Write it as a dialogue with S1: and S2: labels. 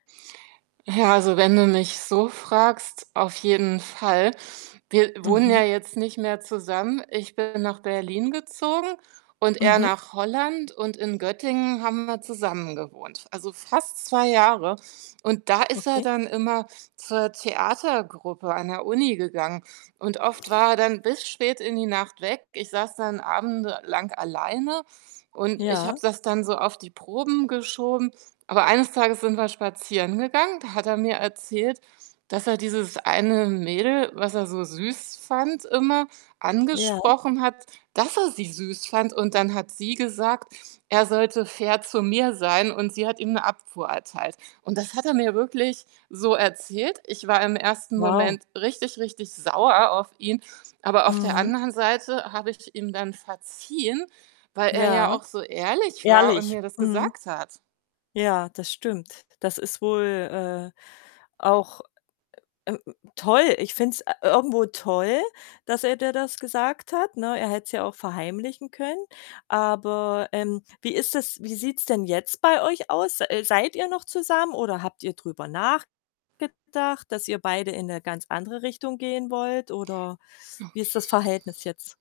S1: Ach ja, also, wenn du mich so fragst, auf jeden Fall. Wir wohnen
S2: Mhm.
S1: ja jetzt nicht mehr zusammen. Ich bin nach Berlin gezogen und er
S2: Mhm.
S1: nach Holland und in Göttingen haben wir zusammengewohnt, also fast 2 Jahre. Und da ist er
S2: Okay.
S1: dann immer zur Theatergruppe an der Uni gegangen und oft war er dann bis spät in die Nacht weg. Ich saß dann Abende lang alleine und ich habe
S2: Ja.
S1: es dann so auf die Proben geschoben, aber eines Tages sind wir spazieren gegangen, da hat er mir erzählt, dass er dieses eine Mädel, was er so süß fand immer,
S2: Ja.
S1: angesprochen hat, dass er sie süß fand. Und dann hat sie gesagt, er sollte fair zu mir sein, und sie hat ihm 'ne Abfuhr erteilt. Und das hat er mir wirklich so erzählt. Ich war im ersten
S2: Wow.
S1: Moment richtig, richtig sauer auf ihn, aber auf der
S2: Mhm.
S1: anderen Seite habe ich ihm dann verziehen, weil er
S2: Ja,
S1: ja auch so ehrlich war und
S2: ehrlich.
S1: mir das
S2: Mhm.
S1: gesagt hat.
S2: Ja, das stimmt. Das ist wohl, äh, auch, äh, ähm, toll. Ich finde es, äh, irgendwo toll, dass er dir das gesagt hat, ne? Er hätte es ja auch verheimlichen können, aber, ähm, wie ist das wie sieht's denn jetzt bei euch aus? Äh, seid ihr noch zusammen oder habt ihr drüber nachgedacht, dass ihr beide in 'ne ganz andere Richtung gehen wollt? Oder wie ist das Verhältnis jetzt?